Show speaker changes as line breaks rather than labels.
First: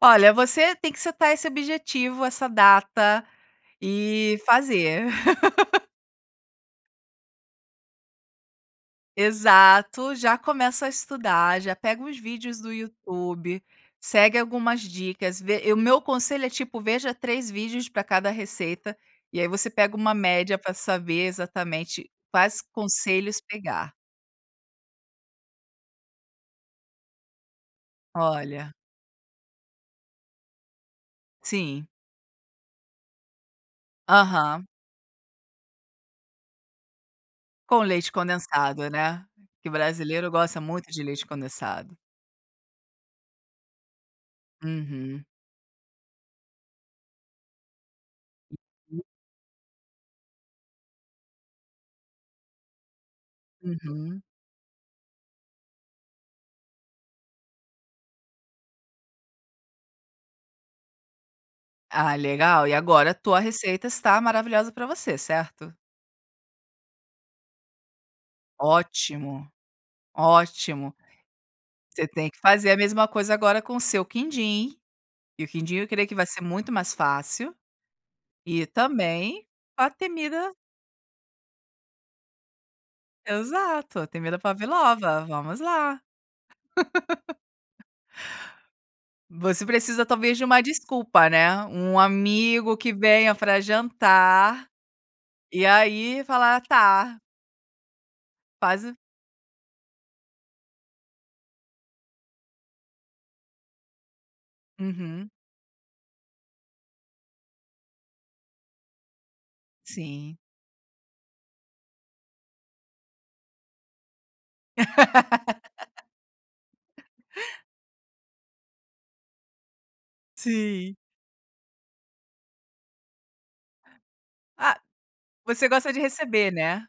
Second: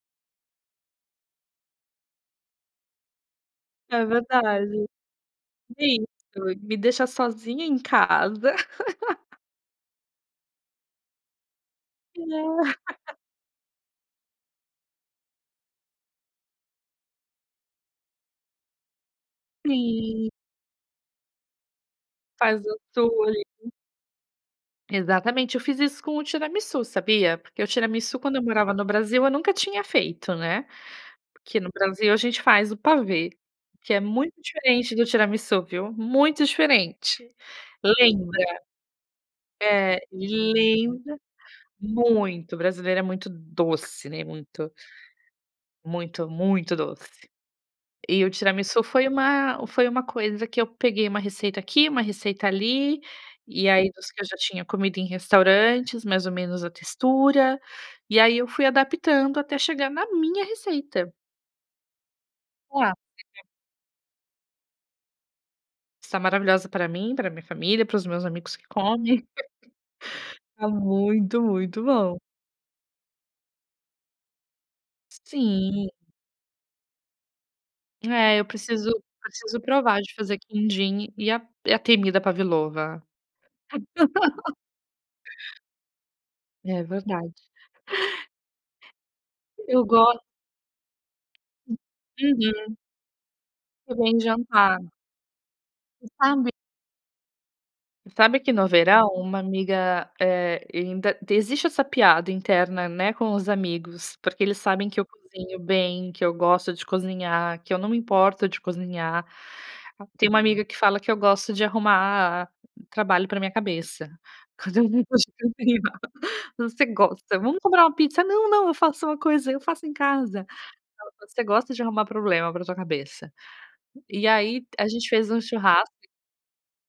Olha, você tem que acertar esse objetivo, essa data,
É
e
verdade,
fazer.
isso me deixa sozinha em casa
Exato, já começa a estudar, já pega uns vídeos
Ah.
do YouTube, segue algumas dicas, vê e o meu conselho é, tipo, veja 3 vídeos pra cada receita, e aí você pega uma
Sim.
média pra saber exatamente, quais
Faz o
conselhos
[unintelligible]
pegar.
Exatamente. Eu fiz isso com o tiramisú, sabia, porque o tiramisú, quando eu morava
Olha.
no Brasil, eu nunca tinha feito, né, porque no
Sim.
Brasil a gente faz o pavê, que é muito
Aham.
diferente do tiramisú, viu, muito diferente
Com leite
Lembra.
condensado, né, que
É,
brasileiro gosta muito de
lembra,
leite condensado.
muito, o brasileiro é muito doce, né, muito
Uhum.
muito, muito doce, e o tiramisu foi uma foi uma coisa que eu peguei uma receita aqui, uma receita ali, e aí dos que
Uhum.
eu já tinha comido em restaurantes, mais ou menos a textura, e aí eu fui adaptando até chegar na minha receita.
Ah, legal! E
Ah,
agora a tua
[unintelligible]
receita está maravilhosa pra você, certo?
Está maravilhosa pra mim, pra minha família, para os meus amigos que comem.
Ótimo,
Tá
ótimo.
muito, muito
Você
bom.
tem que fazer a mesma coisa agora com o seu quindim, e o quindim
Sim.
eu creio que vai ser muito mais fácil,
É, eu
e
preciso
também,
preciso
a
provar de fazer
temida
quindim e a e a temida Pavilova.
Exato, a temida Pavlova, vamos lá.
É verdade.
Você
Eu
precisa
gosto
talvez de uma desculpa, né, um amigo
Uhum.
que venha pra
Que vem
jantar,
jantar.
e
Voce
aí
sabe
falar "Tá".
sabe que no
Quase
verão uma amiga, eh, ainda t existe essa piada interna, né, com os amigos, porque eles sabem que eu
Uhum.
cozinho bem, que eu gosto de cozinhar, que eu não me importo de cozinhar. Tem
Sim.
uma amiga que fala que eu gosto de arrumar trabalho pra minha cabeça, quando eu [unintelligible] voce gosta, "Vamos comprar uma pizza.", "Não não, eu faço uma coisa, eu faço em casa.",
Sim.
ela falou, "Você gosta de arrumar problema pra tua cabeça.", e aí
Ah,
a gente fez um
você gosta
churrasco
de receber, né?